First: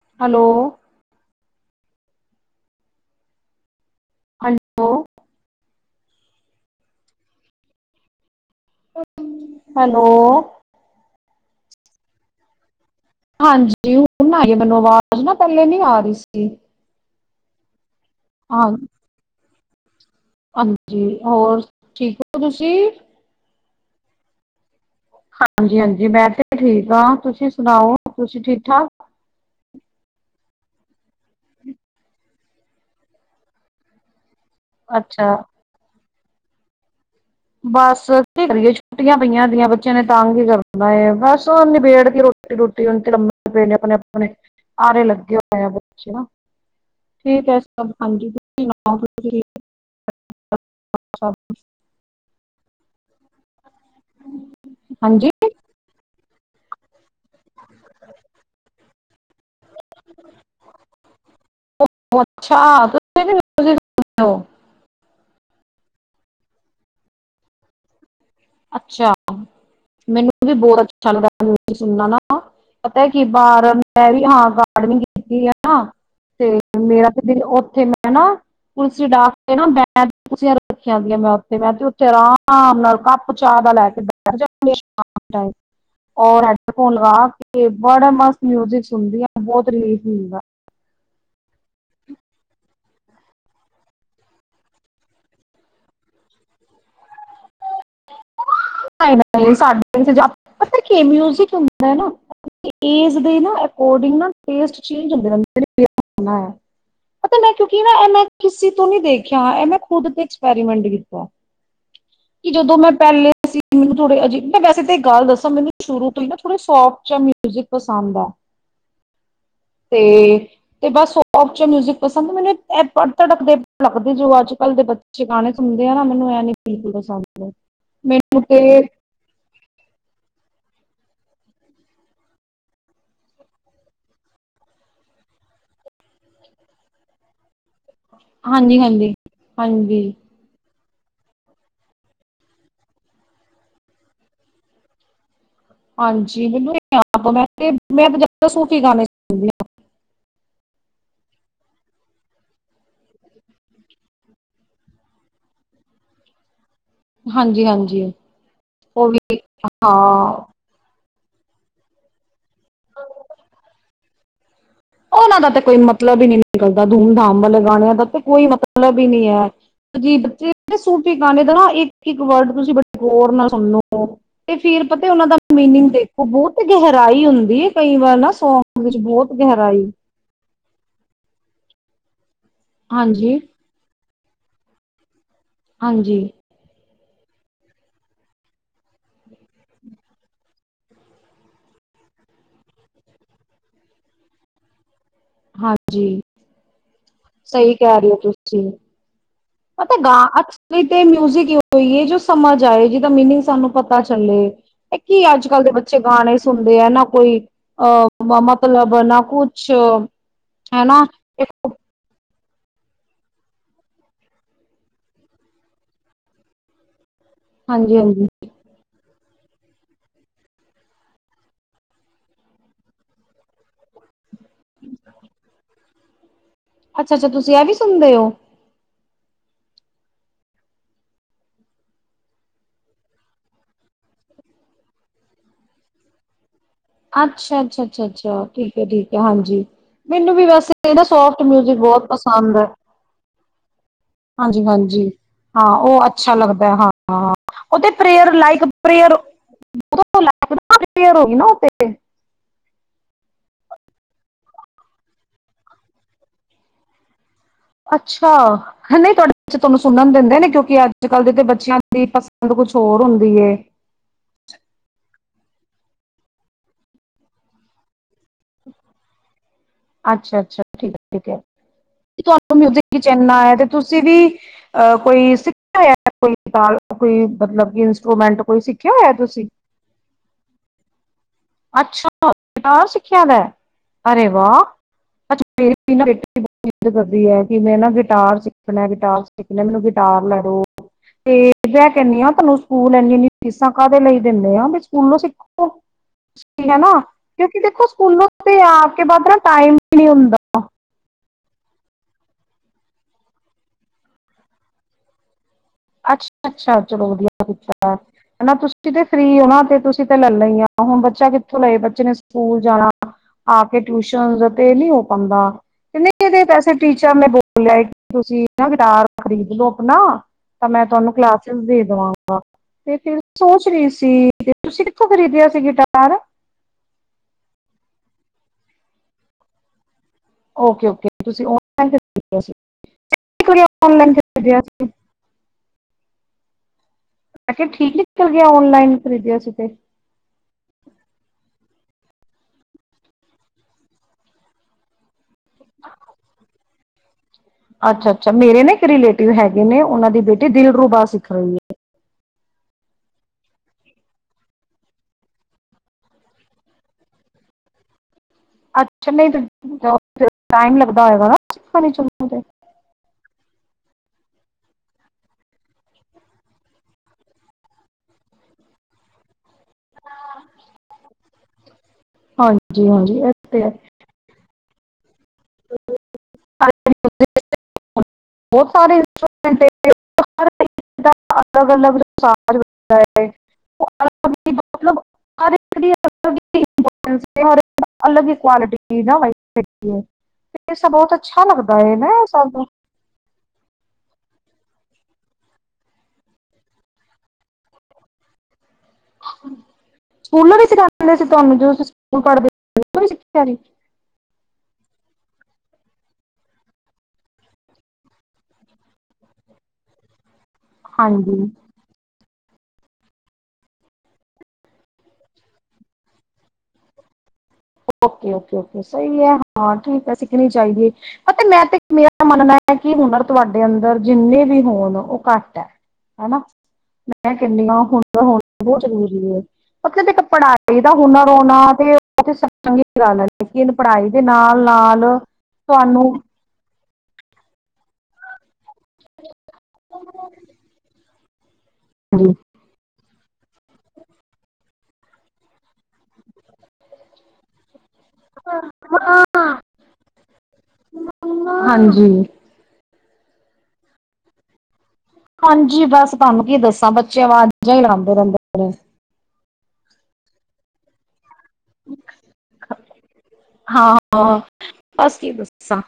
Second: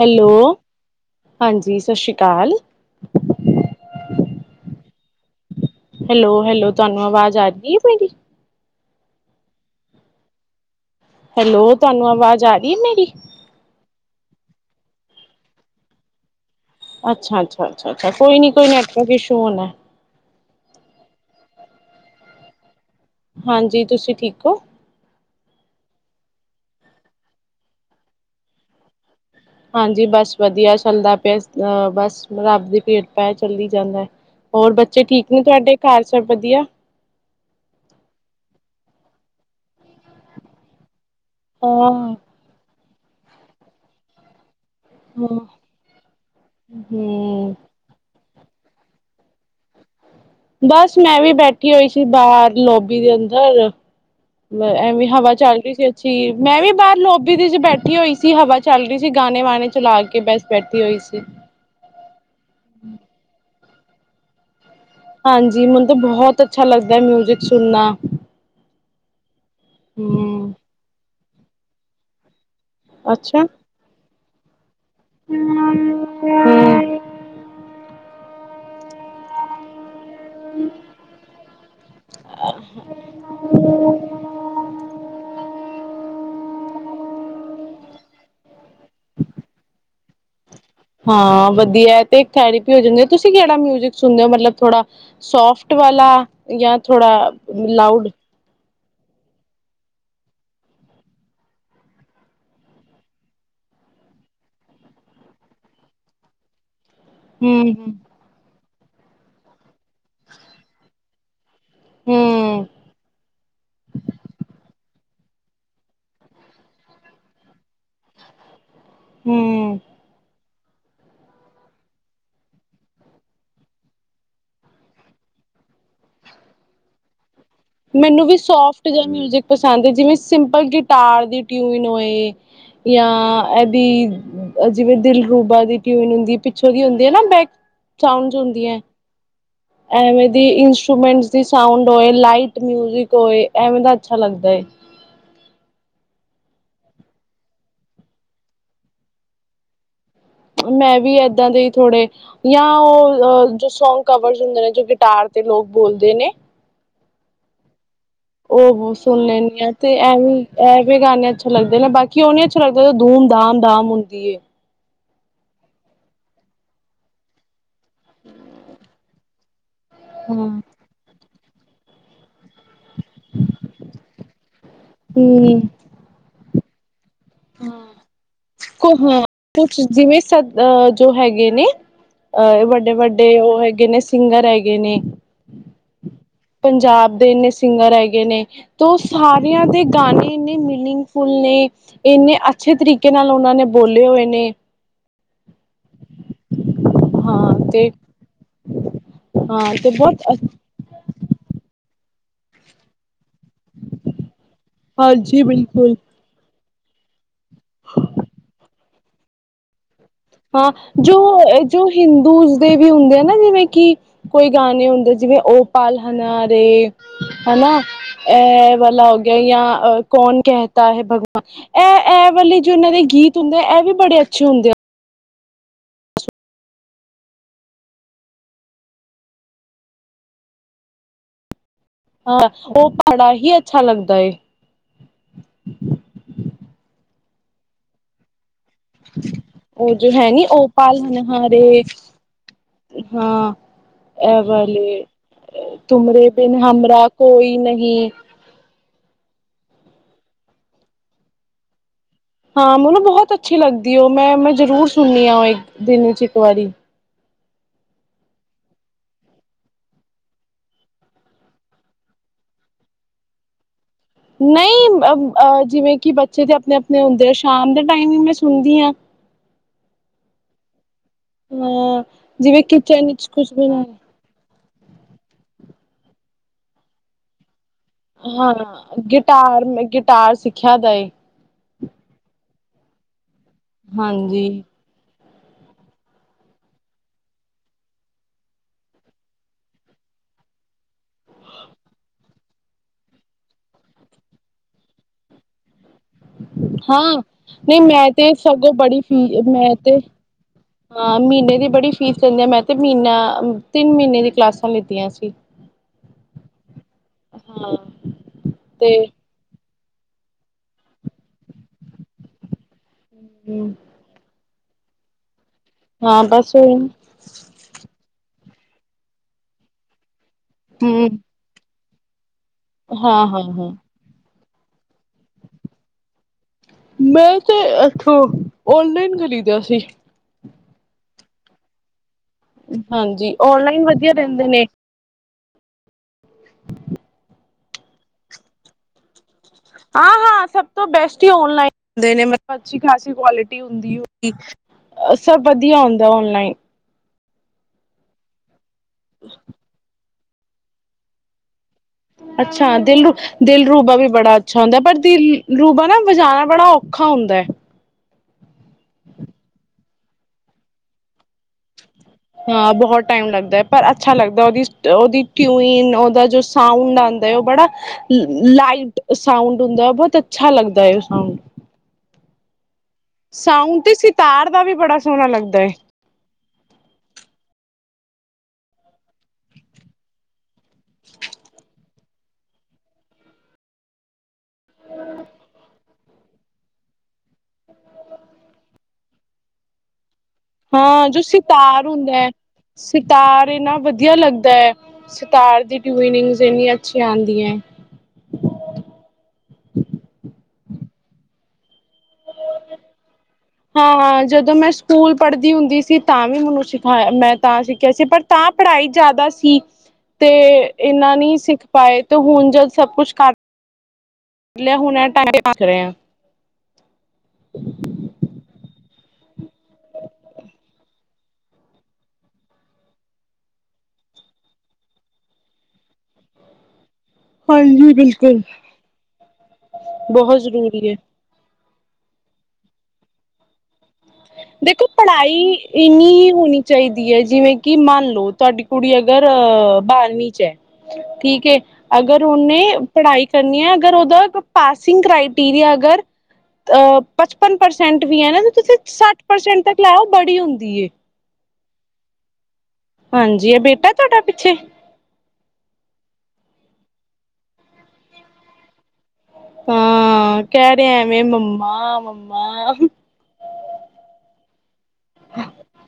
Hello. ਹਾਂਜੀ, ਸ ਸ਼੍ਰੀ ਕਾਲ। ਹਾਂ [inaudible] ਲੋ ਹੈਲੋ ਹੈਲੋ ਤੁਆਨੂੰ ਆਵਾਜ਼ ਆਂਦੀ ਐ ਸਾਡੀ? ਹੈਲੋ। ਹੈਲੋ ਤੁਆਨੂੰ ਆਵਾਜ਼ ਆ ਰੀ ਏ ਮੇਰੀ? ਹਾਂਜੀ ਹੁਣ ਆਈ ਮੈਨੂੰ ਆਵਾਜ਼ ਨਾ ਪਹਿਲੇ ਨੀ ਆ ਰਹੀ ਸੀ। ਅੱਛਾ ਅੱਛਾ। ਅੱਛਾ ਅੱਛਾ ਕੋਈ ਨੀ ਕੋਈ ਹਾਂ ਨੈਟ ਵਰਕ ਇਸ਼ੂ ਹੋਣਾ । ਹਾਂਜੀ ਹੋਰ ਠੀਕ ਹੋ ਤੁਸੀਂ? ਹਾਂਜੀ ਤੁਸੀਂ ਠੀਕ ਓ? ਹਾਂਜੀ ਹਾਂਜੀ ਮੈਂ ਤੇ ਠੀਕ ਆਂ, ਤੁਸੀਂ ਸੁਣਾਓ ਤੁਸੀ ਠੀਕ ਠਾਕ। ਹਾਂਜੀ, ਬਸ ਵਧੀਆ ਚੱਲਦਾ ਪਿਆ ਸ। ਅ ਬਸ ਰੱਬ ਦੀ ਕਿਰਪਾ ਐ ਚੱਲੀ ਜਾਂਦਾ ਐ। ਹੋਰ ਬੱਚੇ ਠੀਕ ਅੱਛਾ ਨੇ ਤੁਆਡੇ ਘਰ। ਸਭ ਵਧੀਆ। ਬਸ ਕੀ ਕਰੀਏ ਛੁੱਟੀਆਂ ਪਈਆਂ ਦੀਆਂ ਬੱਚਿਆਂ ਨੇ ਤੰਗ ਈ ਕਰਨਾ ਏ। ਹੋਰ ਸੋ ਹਾਂ ਨਬੇੜ ਕੇ ਰੋਟੀ ਰੋਟੀ ਟੇ ਉਨ ਲੰਮੇ ਪਏ ਨੇ, ਆਪਣੇ ਆਪਣੇ। ਆਰੇ ਲੱਗੇ ਹਾਂ ਹੋਏ ਆ ਬੱਚੇ ਨਾ। ਠੀਕ ਹਮ ਹੈ, ਸਭ ਹਾਂਜੀ। [unintelligible] ਬਸ ਮੈਂ ਹੋ ਵੀ ਸਭ ਬੈਠੀ ਹੋਈ ਸੀ। ਬਾਰ ਲੋਬੀ ਦੇ ਅੰਦਰ, ਐਵੇਂ ਹਾਂਜੀ ਹਵਾ ਚੱਲ ਰਹੀ ਸੀ ਅੱਛੀ। ਮੈਂ ਵੀ ਬਾਰ ਲੋਬ ਦੇ ਚ ਬੈਠੀ ਹੋਈ ਸੀ। ਹਵਾ ਚੱਲ ਰਹੀ ਸੀ, ਗਾਣੇ ਵਾਣੇ ਚਲਾ ਕੇ, ਬਸ ਬੈਠੀ ਹੋਈ ਸੀ। ਉਹ ਅੱਛਾ [inaudible] ਹਾਂਜੀ ਮੈਨੂੰ ਤਾ ਬਹੁਤ ਅੱਛਾ ਲੱਗਦੈ, ਮਿਊਜਿਕ ਸੁਣਨਾ। ਅੱਛਾ ਮੈਨੂੰ ਹਮ ਵੀ ਬਹੁਤ ਅੱਛਾ ਲੱਗਦਾ। [inaudible] ਸੁਣਨਾ ਨਾ ਪਤਾ ਏ ਕਿ, ਅੱਛਾ ਬਾਰ ਮੈਂ ਵੀ ਹਾਂ ਪ [unintelligible] ਕੀਤੀ ਆ ਨਾ, ਤੇ ਹਮ ਮੇਰਾ ਤੇ ਦਿਲ ਓਥੇ, ਮੈਂ ਨਾ ਪੁਲਿਸ ਡਾਕ ਕੇ ਨਾ ਬੈਠ ਕੁਰਸੀਆਂ ਰੱਖੀਆਂ ਹੁੰਦੀਆਂ, ਉੱਥੇ ਆਰਾਮ ਨਾਲ ਚਾਹ ਦਾ ਲੈ ਕੇ ਬੈਠ ਜਾ ਔਰ ਹੈਡਫੋਨ ਲਗਾ ਕੇ, ਬੜਾ ਮਸਤ ਮਿਊਜਿਕ ਸੁਣਦੀ ਆ ਬਹੁਤ ਰਿਲੀਫ ਮਿਲਦਾ। ਹਾਂ ਵਧੀਆ। ਏਤੇ ਇਕ ਥੈਰਪੀ ਹੋ ਜਾਂਦੀ। ਤੁਸੀਂ ਕਿਹੜਾ ਮਿਊਜਿਕ ਸੁਣਦੇ ਹੋ? ਮਤਲਬ ਥੋੜਾ ਸੋਫਟ ਵਾਲਾ ਜਾਂ ਥੋੜ੍ਹਾ ਲਾਊਡ। [unintelligible] ਪਤਾ ਕਿ ਹੈ ਏਜ ਦੇ ਅਕੋਰਡਿੰਗ ਨਾ ਟੇਸਟ ਚੇਂਜ ਹੁੰਦੇ ਰਹਿੰਦੇ ਨੇ। ਮੈਂ ਪਤਾ ਹਮ ਕਿਉਂਕਿ ਏਨੇ ਕਿਸੇ ਤੂੰ ਨੀ ਦੇਖਿਆ ਇਹ ਮੈਂ ਖੁਦ ਤੇ ਐਕਸਪੈਰੀਮੈਂਟ ਕੀਤਾ। ਕਿ ਹਮ ਜਦੋਂ ਮੈਂ ਪਹਿਲੇ ਸੀ ਮੈਨੂੰ ਥੋੜੇ [unintelligible] ਵੈਸੇ ਤਾਂ ਇੱਕ ਗੱਲ ਦੱਸ ਜਦੋਂ? ਮੈਨੂੰ ਸ਼ੁਰੂ ਤੋਂ ਹੀ ਨਾ ਥੋੜੇ ਸੋਫਟ ਜਾਂ ਮਿਊਜ਼ਿਕ ਪਸੰਦ ਹੈ ਹਮ ਤੇ ਤੇ ਬਸ ਚ ਮਿਊਜਿਕ ਪਸੰਦ ਮੈਨੂੰ ਇਹ ਪੜ ਧੜਕਦੇ ਲੱਗਦੇ ਜੋ ਅੱਜ-ਕੱਲ ਦੇ ਬੱਚੇ ਗਾਣੇ ਸੁਣਦੇ ਆ ਨਾ ਮੈਨੂੰ ਇਹ ਨੀ ਬਿਲਕੁਲ ਪਸੰਦ। ਮੈਨੂੰ ਵੀ ਸੋਫਟ ਜ ਮਿਊਜਿਕ ਪਸੰਦ ਹੈ, ਜਿਵੇਂ ਸਿੰਪਲ ਗ ਹਿਟਾਰ ਦੀ ਟਿਊਨ ਹੋਏ ਜਾਂ ਇਹਦੀ ਜਿਵੇਂ ਦਿਲ ਰੂਬਾ ਦੀ ਟਿਊਨ ਹੁੰਦੀ ਪਿੱਛੋਂ ਦੀ ਹੁੰਦੀ ਹੈ ਨਾ ਬੈਕ ਸਾਊਂਡ ਹਾਂਜੀ ਹੁੰਦੀਆਂ ਹਾਂਜੀ ਹਾਂਜੀ ਐਵੇਂ ਦੀ ਇਂਸ ਇੰਸਟਰੂਮੈਂਟ ਦੀ ਸਾਊਂਡ ਹੋਏ ਲਾਈਟ ਮਿਊਜਿਕ ਹੋਏ ਐਵੇਂ ਦਾ ਅੱਛਾ ਲੱਗਦਾ ਹੈ। ਹਾਂਜੀ ਮੈਨੂੰ, ਮੈਂਤੇ ਸੂਫ਼ੀ ਗਾਣੇ ਸੁਣਦੀ ਹਾਂ ਹਾਂਜੀ। ਮੈਂ ਵੀ ਏਦਾਂ ਦੇ ਥੋੜੇ ਜਾਂ ਉਹ ਜੋ ਸੌਗ ਕਵਰ ਹੁੰਦੇ ਨੇ ਜੋ ਗਿਟਾਰ ਤੇ ਲੋਕ ਬੋਲਦੇ ਨੇ। ਹਾਂਜੀ-ਹਾਂਜੀ। ਉਹ ਸੁਣ ਲੈਂਣੀ ਆ ਤੇ ਐਵੇਂ-ਐਵੇਂ ਗਾਣੇਿਆਂ ਅੱਛਾ ਲੱਗਦੇ ਨੇ ਬਾਕੀ ਉਹ ਨੀ ਅੱਛੇ ਲਗਦੇ ਜੋ ਧੂਮ- ਧਾਮ- ਧਾਮ ਹੁੰਦੀ ਹੈ। ਉਹਨਾਂ ਦਾ ਤਾਂ ਕੋਈ ਮਤਲਬ ਹੀ ਨਹੀਂ ਨਿਕਲਦਾ ਧੂਮ- ਧਾਮ ਵਾਲੇ ਗਾਣਿਆਂ ਦਾ ਤੇ ਕੋਈ ਮਤਲਬ ਹੀ ਨਹੀਂ ਹੈ। ਅਜੀਬ ਬੱਚੇ ਸੂਟ ਗਾਣੇ ਦਾ ਨਾ ਇੱਕ ਇੱਕ ਵਰਡ ਤੁਸੀਂ ਹੋਰ ਨਾ ਸੁਣੋ ਤੇ ਫਿਰ ਪਤਾ ਉਹਨਾਂ ਦਾ ਹਮ ਮੀਨਿੰਗ ਦੇਖੋ ਬਹੁਤ ਕਿ ਟਰਾਈ ਹੁੰਦੀ ਕਈ ਵਾਰ ਨਾ ਸੌਂਗ ਵਿੱਚ ਹਾਂ ਬਹੁਤ ਗੈਪ ਜਿਵੇਂ ਸਬ ਅ ਜੋ ਹੈਗੇ ਨੇ ਅਹ ਇਹ ਵੱਡੇ-ਵੱਡੇ ਹਾਂਜੀ, ਉਹ ਹੈਗੇ ਨੇ ਸਿੰਗਰ ਹੈਗੇ ਨੇ ਹਾਂਜੀ ਪੰਜਾਬ ਦੇ ਇੰਨੇ ਸਿੰਗਰ ਹੈਗੇ ਨੇ ਤਾਂ ਸਾਰਿਆਂ ਦੇ ਗਾਣੇ ਇੰਨੇ ਮੀਨਿੰਗਫੁਲ ਨੇ ਇੰਨੇ ਅੱਛੇ ਤਰੀਕੇ ਨਾਲ ਉਹਨਾਂ ਨੇ ਬੋਲੇ ਹੋਏ ਨੇ ਹਾਂਜੀ ਹਾਂ ਸਹੀ ਤੇ ਕਹਿ ਰਹੇ ਹੋ ਤੁਸੀਂ ਹਾਂ ਤੇ ਮ ਗ ਬਹੁਤ ਅਸਲੀ ਮਿਊਜ਼ਿਕ ਹੋਏ ਜੋ ਸਮਾਂ ਆਏ ਜਿਹਦਾ ਮੀਨਿੰਗ ਸਾਨੂੰ ਪਤਾ ਚੱਲੇ ਇਹ ਕੀ ਹਾਂਜੀ ਅੱਜ ਕੱਲ੍ਹ ਦੇ ਬਿਲਕੁਲ ਬੱਚੇ ਗਾਣੇ ਸੁਣ ਦੇ ਹੈ ਨਾ ਕੋਈ ਅਹ ਮਮਾਤਾਲ ਬਨਾ ਕੁਛ ਹਾਂ ਹੈਨਾ ਜੋ ਜੋ ਹਿੰਦੂ ਦੇ ਵੀ ਹੁੰਦੇ ਆ ਨਾ ਜਿਵੇਂ ਕਿ ਕੋਈ ਗਾਣੇ ਹੁੰਦੇ ਜਿਵੇਂ ਓ ਪਾਲ ਹਨਨਾਰੇ ਹਨਾ ਹਾਂਜੀ ਹਾਂਜੀ ਇਹ ਵਲਾ ਜਾਂ ਕੌਣ ਕਹਿਤਾ ਹੈ ਭਗਵਾਨ ਇਹ ਇਹ ਵਾਲੇ ਜੋ ਇਹਨਾਂ ਦੇ ਗੀਤ ਹੁੰਦੇ ਆ ਇਹ ਵੀ ਬੜੇ ਅੇ ਅੱਛੇ ਹੁੰਦੇ ਆ ਅੱਛਾ ਅੱਛਾ ਤੁਸੀਂ ਇਹ ਵੀ ਸੁਣਦੇ ਹੋ ਹਾਂ ਉਹ ਭੜਾ ਹੀ ਅੱਛਾ ਲੱਗਦਾ ਅੱਛਾ ਅੱਛਾ ਅੱਛਾ ਅੱਛ ਠੀਕ ਹੈ ਠੀਕ ਹੈ ਹਾਂਜੀ ਉਹ ਜੋ ਹੈ ਮੈਨੂੰ ਵੀ ਨੀ ਉਹ ਵੈਸੇ ਪਾਲ ਇਹਦਾ ਸੋਫਟ ਮਿਊਜਿਕ ਹਨਹਾਰੇ ਬਹੁਤ ਪਸੰਦ ਹੈ ਹਾਂ ਇਹ ਹਾਂਜੀ ਵਾਲੇ ਹਾਂਜੀ ਹਾਂ ਉਹ ਤੁਮਰੇ ਅੱਛਾ ਬਿਨ ਲੱਗਦਾ ਹਾਂ ਹਮਾਰਾ ਹ ਕੋਈ ਉਹ ਤੇ ਨਹੀਂ ਪ੍ਰੇਅਰ ਲਾਈਕ ਪ੍ਰੇਅਰ ਹੋਈ ਨਾ ਉਥ ਹਾਂ ਮੈਨੂੰ ਬਹੁਤ ਅੱਛੀ ਲੱਗਦੀ ਉਹ ਮੈਂ ਮੈਂ ਜ਼ਰੂਰ ਸੁਣਨੀ ਆਾਂ ਉਹ ਇੱਕ ਦਿਨ ਚ ਇੱਕ ਵਾਰੀ ਅੱਛਾ ਨਹੀਂ ਤੁਹਾਡੇ ਬੱਚੇ ਤੁਹਾਨੂੰ ਸੁਣਨ ਦਿੰਦੇ ਨੇ ਕਿਉਂਕਿ ਅੱਜ ਕੱਲ ਦੇ ਤੇ ਬੱਚਿਆਂ ਦੀ ਪਸੰਦ ਕੁਛ ਹੋਰ ਹੁੰਦੀ ਨਹੀਂ ਅ ਜਿਵੇਂ ਕਿ ਬੱਚੇ ਦੇ ਆਪਣੇ ਆਪਣੇ ਹੁੰਦੇ ਆ ਸ਼ਾਮ ਦੇ ਟਾਈਮਿੰਗ ਵਿੱਚ ਸੁਦੀਆਂ ਅੱਛਾ ਅੱਛਾ ਠੀਕ ਠੀਕ ਹੈ ਅ ਤੁਹਾਨੂੰ ਜਿਵੇਂ ਮਿਊਜਿਕ ਕਿਚਨ ਵਿੱਚ ਚੰਨਾ ਕੁਛ ਹੈ ਤੇ ਬਣਾ ਤੁਸੀਂ ਵੀ ਅ ਕੋਈ ਸਿੱਖਿਆ ਕੋਈ ਕੋਈ ਮਤਲਬ ਕਿ ਇੰਸਟਰੂਮੈਂਟ ਹਾਂ ਕੋਈ ਸਿੱਖਿਆ ਹੋਇਆ ਤੁਸੀਂ ਗਿਟਾਰ ਮ ਗਿਟਾਰ ਸਿੱਖਿਆ ਦਾ ਅੱਛਾਟ ਖਿਆਦਾ ਹੈ ਅਰੇ ਹਾਂਜੀ ਵਾਹ ਅੱ ਮੇਰੀ ਬੇ ਬ ਕਰਦੀ ਹੈ ਕਿ ਮੈਂ ਨਾ ਗਿਟਾਰ ਸਿੱਖਣਾ ਗਿਟਾਰ ਸਿੱਖ ਮੈਨੂੰ ਗਿਟਾਰ ਲੈੜੋ ਤੇ ਮੈਂ ਕਹਿੰਦੀ ਆ ਤੁਹਾਨੂੰ ਸਕੂਲ ਇਨੀ ਇਨੀ ਫੀਸਾਂ ਕਾਹਦੇ ਲਈ ਦਿੰਦੇ ਆ ਸਕੂਲੋਂ ਸਿੱਖੋ ਹੈ ਨਾ ਹਾਂ ਕਿਉਂਕਿ ਨਹੀਂ ਦੇਖੋ ਮੈਂ ਤੇ ਸਗੋਂ ਆ ਬੜੀ ਕੇ ਬਾਅਦ ਨਾ ਫੀ ਮੈਂ ਟਾਈਮ ਤੇ ਹੀ ਨਹੀਂ ਹੁੰਦਾ ਹਾਂ। ਆ ਮਹੀਨੇ ਦੀ ਬੜੀ ਫੀਸ ਦਿੰਦੀ ਆ ਮੈਂ ਤੇ ਮਹੀਨਾ ਤਿੰਨ ਮਹੀਨੇ ਦੀ ਕਲਾਸਾਂ ਲਿੱਤੀਆਂ ਸੀ। ਅੱਛ ਅੱਛਾ ਚਲੋ ਵਧੀਆ ਹਾਂ ਕੀਤਾ ਹਨਾ ਤੁਸੀਂ ਤੇ ਫਰੀ ਹੋ ਨਾ ਤੇ ਤੁਸੀਂ, [unintelligible] ਤੇ ਲੈ ਲਈ ਆ ਹੁਣ ਬੱਚਾ ਕਿੱਥੋਂ ਲਏ ਬੱਚੇ ਨੇ ਸਕੂਲ ਜਾਣਾ, ਆ ਕੇ ਟਿਊਸ਼ਨ ਤੇਲ ਨੀ ਹੋ ਪਾਉਂਦਾ, ਹਾਂ ਨਹੀਂ ਇਹਦੇ ਬਸ ਪੈਸੇ ਉਹੀ ਟੀਚਰ ਨੇੈਂ ਬੁਕ ਲੲੇ ਤੁਸੀਂ, ਜਾ ਗਿਟਾਰ ਖਰੀਦ ਲੋ ਆਪਣਾ, ਤਾਂ ਮੈਂ ਤੁਹਾਨੂੰ ਹਮ ਕਲਾਸਿਸ ਦੇ, ਹ [unintelligible] [unintelligible] ਤੇ ਫਿਰ ਹਾਂ ਹਾਂ ਸੋਚ ਹਾਂ ਰਹੀ ਸੀ, ਫਿਰ ਤੁਸੀਂ ਕਿੱਥੋਂ ਖਰੀਦਿਆ ਸੀ ਗਿਟਾਰ, ਮੈਂ ਤੇ ਇੱਥੋਂ ਓਨਲਾਈਨ ਖਰੀਦਿਆ ਸੀ। ਓਕੇ ਓਕੇ ਤੁਸੀਂ ਆਨਲਾੲੀਨ, ਹਾਂਜੀ ਆਨਲਾਈਨ ਵਧੀਆ ਰਹਿੰਦੇ ਖਰੀਦਿਆ ਨੇ, ਸੀ ਮੈ ਕਿਹਾ ਠੀਕ ਨਿਕਲ ਗਿਆ ਆਨਲਾਈਨ ਖਰੀਦਿਆ ਸੀ। ਤੇ ਹਾਂ-ਹਾਂ ਸਭ ਤੋਂ ਬੈਸਟ ਹੀ ਆਨਲਾਈਨ, ਹੁੰਦੇ ਨੇ ਮਤਲਬ ਅੱਛੀ ਖਾਸੀ ਕੁਆਲਿਟੀ ਹੁੰਦੀ ਉਹਦੀ ਸਭ ਵਧੀਆ ਹੁੰਦਾ ਆਨਲਾਈਨ। ਅੱਛਾ-ਅੱਛਾ ਮੇਰੇ ਨੇ, ਰਿਲੇਟਿਵ ਹੈਗੇ ਨੇ ਉਹਨਾਂ ਦੀ, ਬੇਟੀੇ ਦਿਲ ਰੂਬਾ ਸਿੱਖ ਰਹੀ ਹੈ। ਅੱਛਾ ਦਿਲ ਰੂ ਦਿਲ ਰੂਬਾ ਵੀ ਬੜਾ ਅੱਛਾ ਹੁੰਦਾ ਪਰ ਦਿਲ ਰੂਬਾ ਨਾ ਵਜਾਉਣਾ ਬੜਾ ਔਖਾ ਹੁੰਦਾ ਹੈ। ਅੱਛਾ ਨਹੀਂ [unintelligible] ਟਾਈਮ ਲੱਗਦਾ ਹੈਗਾ। ਹਾਂ ਬਹੁਤ ਟਾਈਮ ਲੱਗਦਾ। ਪਰ ਅੱਛਾ ਲੱਗਦਾ ਉਹਦੀ ਉਹਦੀ ਟਿਊਨ ਉਹਦਾ ਜੋ ਸਾਊਂਡ ਆਉਂਦਾ ਉਹ ਬੜਾ ਲਾਈਟ ਸਾਊਂਡ-ਤ ਹੁੰਦਾ ਬਹੁਤ ਅੱਛਾ ਲੱਗਦਾ ਹੈ ਉਹ ਸਾਊਂਡ, ਹਾਂ ਸਾਊਂ ਤੇ ਸਿਤਾਰ, ਦਾ ਵੀ ਬੜਾ ਸੋਹਣਾ ਲੱਗਦਾ ਹੈ। ਹਾਂ [unintelligible] ਬਹੁਤ ਸਾਰੇ ਇੰਸਟਰੂਮੈਂਟ ਏ [unintelligible] ਪਰ ਇਕ ਕੰਮ ਅਲਗ ਅਲਗ, ਸ- [unintelligible] -ਮਤਲਬ - [unintelligible] -ਅਲਗ ਹੀ ਕੁਆਲਟੀ - [unintelligible] ਇਹ ਸਭ ਹਾਂ ਬਹੁਤ ਜੋ ਅੱਛਾ ਲੱਗਦਾ ਸਿਤਾਰ ਨਾ ਹੁੰਦਾ ਇਹ ਹੈ ਸਾਨੂੰ ਸਿਤਾਰ ਇੰਨਾ ਵਧੀਆ ਲੱਗਦਾ ਹੈ, ਸਿਤਾਰ ਦੀ ਟਯੂਨਿੰਗਸ ਇੰਨੀਆਂ ਅੱਛੀਆਂ ਆਉਂਦੀਆਂ, ਸਿਖਾ ਦਿੰਦੇ ਸੀ ਤੁਹਾਨੂੰ ਜੋ ਤੁਸੀਂ ਸਕੂਲ [unintelligible] ਪੜ [unintelligible] ਹਾਂ-ਹਾਂ, ਜਦੋਂ ਮੈਂ ਸ ਸਕੂਲ ਪੜ੍ਹਦੀ ਹੁੰਦੀ ਸੀ ਤਾਂ ਵੀ ਮੈਨੂੰ ਸਿਖਾਇ ਸਿਖਾਇਆ ਮੈਂ ਤਾਂ ਸਿੱਖਿਆ ਸੀ ਪਰ ਤਾਂ ਪੜ੍ਹਾਈ ਜ਼ਿਆਦਾ ਸੀ ਤੇ ਇਹਨਾਂ ਨੀ ਹਾਂਜੀ ਸਿੱਖ ਪਾਏ ਤੇ ਹੁਣ ਜਦ ਸਭ ਕੁਛ ਕਟ ਲਿਆ ਹੁਣਾ ਟਾਈਮ [unintelligible] ਰਹੇ ਹਾਂ ਓਕੇ- ਓਕੇ- ਓਕੇ ਸਹੀ ਹੈ। ਹਾਂ, ਠੀਕ ਹੈ ਸਿੱਖਣੀ ਚਾਹੀਦੀ ਹੈ। ਤੇ ਮੈਂ ਤੇ ਮੇਰਾ ਮੰਨਣਾ ਹੈ ਕਿ ਹੁਨਰ ਤੁਹਾਡੇ ਅੰਦਰ ਜਿੰਨੇ ਵੀ ਹੋਣ ਉਹ ਘੱਟ ਹੈ ਹੈਨਾ। ਕਿੰਨੀਆਂ ਹਾਂਜੀ ਹੁਨਰ ਬਿਲਕੁਲ ਹੋਣਾ ਬਹੁਤ ਜ਼ਰੂਰੀ ਹੈ, ਮਤਲਬ ਇੱਕ ਬਹੁਤ ਪੜ੍ਹਾਈ ਜ਼ਰੂਰੀ ਦਾ ਹੈ ਹੁਨਰ ਹੋਣਾ ਏਓ ਇਥੇ ਸਬ ਚੰਗੀ [unintelligible] - ਹੈ ਇਹਨੂੰ ਦੇਖੋ ਪੜ੍ਹਾਈ ਇੰਨੀ ਹੀ ਹੋਣੀ ਚਾਹੀਦ ਡੀ ਆਈ ਵਾਏ, ਹੈ ਜਿਵੇਂ ਕਿ ਮੰਨ ਲਓ ਤੁਹਾਡੀ ਕੁੜੀ ਅਗਰ ਅ ਬਾਰਵੀਂ ਚ ਹੈ। ਠੀਕ ਏ। ਅਗਰ ਹਾਂਜੀ ਉਹਨੇ ਪੜ੍ਹਾਈ ਕਰਨੀ ਹੈ ਅਗਰ ਉਹਦਾ ਪਾਸਿੰਗ ਕਰਾਈਟੀਰੀਆ ਅਗਰ ਅ ਪਚਪਨ ਪਰਸੈਂਟ ਸੈਂਟ ਵੀ ਹੈ ਨਾ ਤ ਤੁਸੀਂ ਸੱਠ ਪਰਸੈਂਟ ਤੱਕ ਲੈ ਆਓ ਬੜੀ ਹੁੰਦੀ ਹੈ। ਹਾਂਜੀ। ਹਾਂਜੀ, ਏਕ ਬੇਟਾ ਤੁਹਾਡਾ ਪਿੱਛੇ ਹਾਂਜੀ ਬਸ ਤੁਹਾਨੂੰ ਕੀ ਦੱਸਾਂ ਬੱਚੇ ਅਵਾਜਾਂ ਹੀ ਲਾਉਂਦੇ ਰਹਿੰਦੇ ਨੇ। ਹਾਂ ਕਹਿ ਰਿਹਾ ਐਵੇਂ ਮੰਮਾ ਮੰਮਾ ਹਾਂ ਬਸ ਕੀ ਦੱਸਾਂ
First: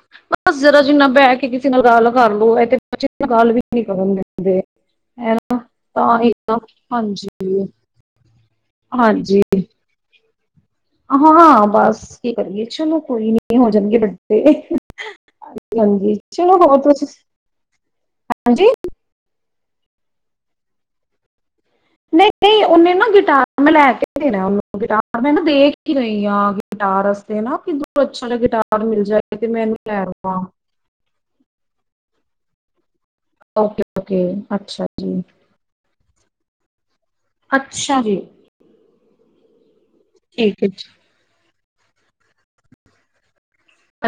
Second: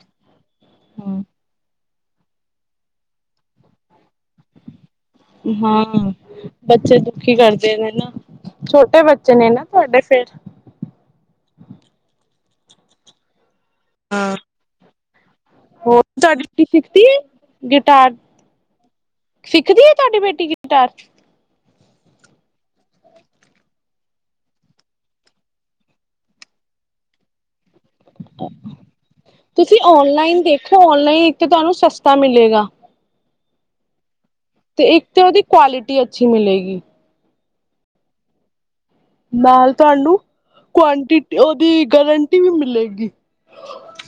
ਬਸ ਜਰਾ ਜਿੰਨਾ ਬਹਿ ਕੇ ਕਿਸੇ ਨਾਲ ਹੈਲੋ ਇਹ ਤੇ ਬੱਚੇ ਤਾ ਗੱਲ ਵੀ ਨੀ ਕਰਨ ਦੇਂਦੇ। -ਹਾਂ ਹੀ ਨਾ ਬੱਚੇ ਦੁਖੀ ਹਾਂਜੀ ਕਰਦੇ ਨੇ ਨਾ, ਛੋਟੇ ਬੱਚੇ ਹਾਂਜੀ ਨੇ ਨਾ ਤੁਹਾਡੇ ਫੇਰ ਹਾਂ, ਬਸ ਕੀ ਕਰੀਏ ਚਲੋ ਕੋਈ ਨੀ। ਇਹ ਹੋ ਜਾਣਗੇ ਵੱਡੇ। ਹੋਰ ਹਾਂਜੀ ਤੁਹਾਡੀ ਚਲੋ ਕੁੜੀ ਹੋਰ ਸਿਖਦੀ ਤੁਸੀਂ ਹੈ, ਗਿਟਾਰ ਹਾਂਜੀ ਸਿੱਖਦੀ ਹੈ ਤੁਹਾਡੀ ਬੇਟੀ ਗਿਟਾਰ। ਨਹੀਂ-ਨਹੀਂ ਉਹਨੇ ਨਾ ਗਿਟਾਰ ਮੈਂ ਲੈ ਕੇ ਦੇਣਾ ਉਹਨੂੰ ਗਿਟਾਰ ਮੈਂ ਨਾ ਦੇਖ ਹੀ ਰਹੀ ਹਾਂ ਗਿਟਾਰ ਵਸਤੇ ਨਾ ਅੱਛਾ ਨਾ ਗਿਟਾਰ ਮਿਲ ਜਾਏ ਤੇ ਮੈਂ ਇਹਨੂੰ ਤੁਸੀਂ ਔਨਲਾਈਨ ਲੈਦੇਵਾਂ। ਦੇਖੋ ਔਨਲਾਈਨ ਇੱਕ ਤੇ ਤੁਹਾਨੂੰ ਸਸਤਾ ਮਿਲੇਗਾ ਓਕੇ। ਓਕੇ ਤੇ ਅੱਛਾ ਇੱਕ ਜੀ ਤਾਂ ਉਹਦੀ ਕੁਆਲਿਟੀ ਅੱਛੀ ਮਿਲੇਗੀ। ਅੱਛਾ ਜੀ। ਨਾਲ ਤੁਹਾਨੂੰ ਠੀਕ ਹੈ ਜੀ ਕੁਆਂਟੀਟੀ ਦੀ ਗਾਰੰਟੀ ਵੀ ਮਿਲੇਗੀ।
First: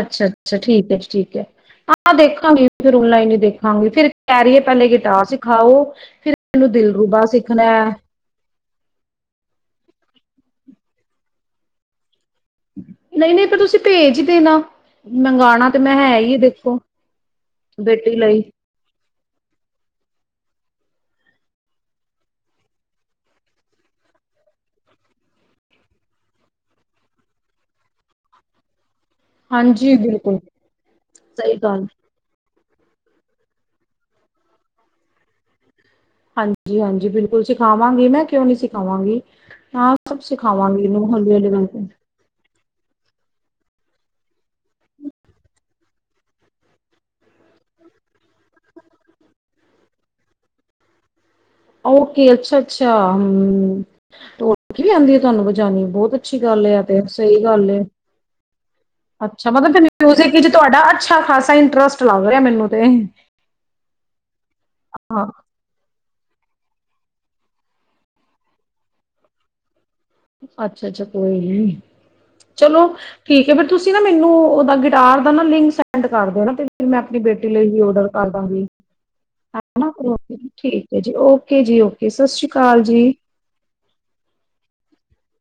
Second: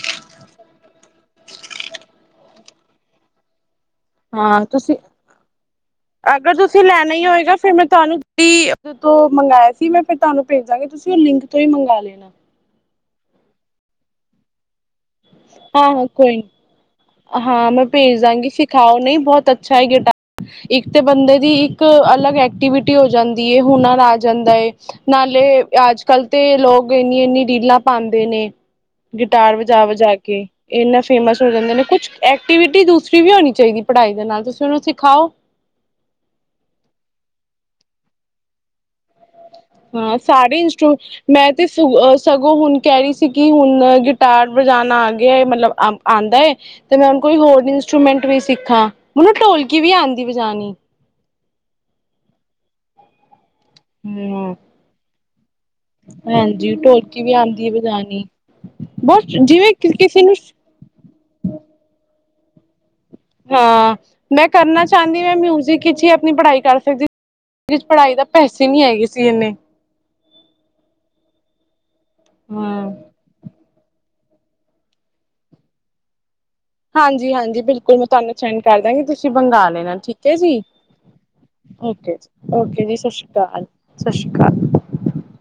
ਅੱਛਾ-ਅੱਛਾ ਠੀਕ ਹੈ ਜੀ ਠੀਕ ਹੈ ਹਾਂ ਦੇਖਾਂਗੇ ਫਿਰ ਆਨਲਾਈਨ ਦੇਖ ਹਾਂਗੀ ਫੇਰ ਕਹਿ ਰਹੀਏ ਹਾਂ ਪਹਿਲੇ ਤੁਸੀਂ ਗਿਟਾਰ ਸਿਖਾਓ ਫਿਰ ਅਗਰ ਮੈਨੂੰ ਤੁਸੀਂ ਦਿਲ ਰੂਬਾ ਸਿੱਖਣਾ ਜਦੋਂ ਮੰਗਾਇਆ ਸੀ ਮੈਂ ਫਿਰ ਤੁਹਾਨੂੰ ਭੇਜਾਂਗੀ ਤੁਸੀਂ ਲਿੰਕ ਤੋਂ ਹੀ ਮੰਗਵਾ ਲੈਣਾ ਨਹੀਂ ਨਹੀਂ ਤਾਂ ਤੁਸੀਂ ਭੇਜ ਹੀ ਦੇਣਾ। ਮੰਗਵਾਉਣਾ ਤੇ ਮੈਂ ਹਾਂ-ਹਾਂ ਹੈ ਹੀ ਕੋਈ ਏ ਨੀ ਦੇਖੋ। ਹਾਂ ਮੈਂ ਬੇਟੀ ਭੇਜ ਲਈ ਦਵਾਂਗੀ ਸਿਖਾਓ ਨਹੀਂ, ਬਹੁਤ ਅੱਛਾ ਹੈ ਗਿਟਾਰ ਇੱਕ ਤੇ ਬੰਦੇ ਦੀ ਇੱਕ ਅਲੱਗ ਐਕਟੀਵਿਟੀ ਹੋ ਜਾਂਦੀ ਹੈ ਹੁਨਰ ਆ ਜਾਂਦਾ ਹੈ, ਨਾਲੇ ਅੱਜ ਕੱਲ ਤੇ ਲੋਕ ਇੰਨੀ ਇੰਨੀ ਰੀਲਾਂ ਪਾਉਂਦੇ ਨੇ, ਗਿਟਾਰ ਵਜਾ ਹਾਂਜੀ ਵਜਾ ਕੇ ਬਿਲਕੁਲ ਇੰਨਾ ਫੇਮਸ ਹੋ ਸਹੀ ਜਾਂਦੇ ਨੇ, ਗੱਲ ਐਕਟੀਵਿਟੀ ਦੂਸਰੀ ਵੀ ਹੋਣੀ ਚਾਹੀਦੀ ਪੜ੍ਹਾਈ ਦੇ ਨਾਲ ਤੁਸੀਂ ਉਹਨੂੰ ਸਿਖਾਓ। ਹਾਂਜੀ-ਹਾਂਜੀ, ਬਿਲਕੁਲ ਸਿਖਾਵਾਂਗੀ ਮੈਂ ਕਿਉਂ ਨੀ ਸਿਖਾਵਾਂਗੀ। ਹਾਂ ਸਭ ਸਾਰੇ ਸਿਖਾਵਾਂਗੀ ਇੰਸਟਰੂ ਇਹਨੂੰ ਹੌਲੀ-ਹੌਲੀ ਮੈਂ ਤੇ ਸ ਕਰਕੇ ਸਗੋਂ ਹੁਣ ਕਹਿ ਰਹੀ ਸੀ ਕਿ ਹੁਣ ਗਿਟਾਰ ਵਜਾਉਣਾ ਆ ਗਿਆ ਏ ਮਤਲਬ ਆਉਂਦਾ ਹੈ ਤੇ ਮੈਂ ਹੁਣ ਕੋਈ ਹੋਰ ਇੰਸਟਰੂਮੈਂਟ ਵੀ ਸਿੱਖਾ ਮੈਨੂੰ ਢੋਲਕੀ ਵੀ ਆਉਂਦੀ ਵਜਾਉਣੀ, ਓਕੇ ਅੱਛਾ ਅੱਛਾ ਹੂੰ, ਹਮ ਢੋਲਕੀ ਵੀ ਆਉਂਦੀ ਧੰਨਵਾਦ। [unintelligible] ਬਹੁਤ ਅੱਛੀ ਗੱਲ ਹਾਂਜੀ ਹੈ ਤੇ ਢੋਲਕੀ ਵੀ ਸਹੀ ਆਉਂਦੀ ਗੱਲ ਹੈ ਏ ਵਜਾਣੀ ਬਹੁਤ ਅੱਛਾ ਮਤਲਬ ਜਿਵੇਂ ਫਿਰ ਕਿਸੇ ਮਿਊਜਿਕ ਨੂੰ ਵਿਚ ਤੁਹਾਡਾ ਅੱਛਾ ਖਾਸਾ ਇੰਟਰਸਟ ਲੱਗਦਾ ਹੋਇਆ ਮੈਨੂੰ ਤੇ, ਹਾਂ, ਮੈਂ ਕਰਨਾ ਚਾਹੁੰਦੀ ਹ ਹਾਂ ਮੈਂ ਮਿਊਜ਼ਿਕ ਚ ਹੀ ਨਹੀਂ ਪੜ੍ਹਾਈ ਕਰ ਸਕਦੀ [unintelligible] ਪੜ੍ਹਾਈ ਦਾ ਪੈਸੇ ਨਹੀਂ ਹੈਗੇ ਸੀ ਇੰਨੇ, ਅੱਛਾ-ਅੱਛਾ ਕੋਈ ਨੀ, ਚਲੋ ਹਾਂ ਠੀਕ ਹੈ ਫੇਰ ਤੁਸੀਂ ਨਾ ਮੈਨੂੰ ਉਹਦਾ ਗਿਟਾਰ ਦਾ ਨਾ ਲਿੰਕ ਸੈਂਡ ਕਰ ਦਿਓ ਨਾ ਤੇ ਫਿਰ ਮੈਂ ਆਪਣੀ ਹਾਂਜੀ ਬੇਟੀ ਹਾਂਜੀ ਲਈ ਵੀ ਬਿਲਕੁਲ ਮੈਂ ਔਡਰ ਕਰ ਤੁਹਾਨੂੰ ਸੈਂਡ ਦਾਂਗੀ ਕਰਦਾਂਗੀ ਤੁਸੀਂ ਹੈ ਮੰਗਾ ਨਾ ਲੈਣਾ ਠੀਕ ਹੈ ਓਕੇ ਜੀ, ਠੀਕ ਹੈ ਜੀ ਓਕੇ ਜੀ ਓਕੇ ਸਤਿ ਸ਼੍ਰੀ ਜੀ ਅਕਾਲ ਓਕੇ ਜੀ ਸਤਿ ਸ਼੍ਰੀ ਅਕਾਲ ਸਤਿ ਸ਼੍ਰੀ ਅਕਾਲ।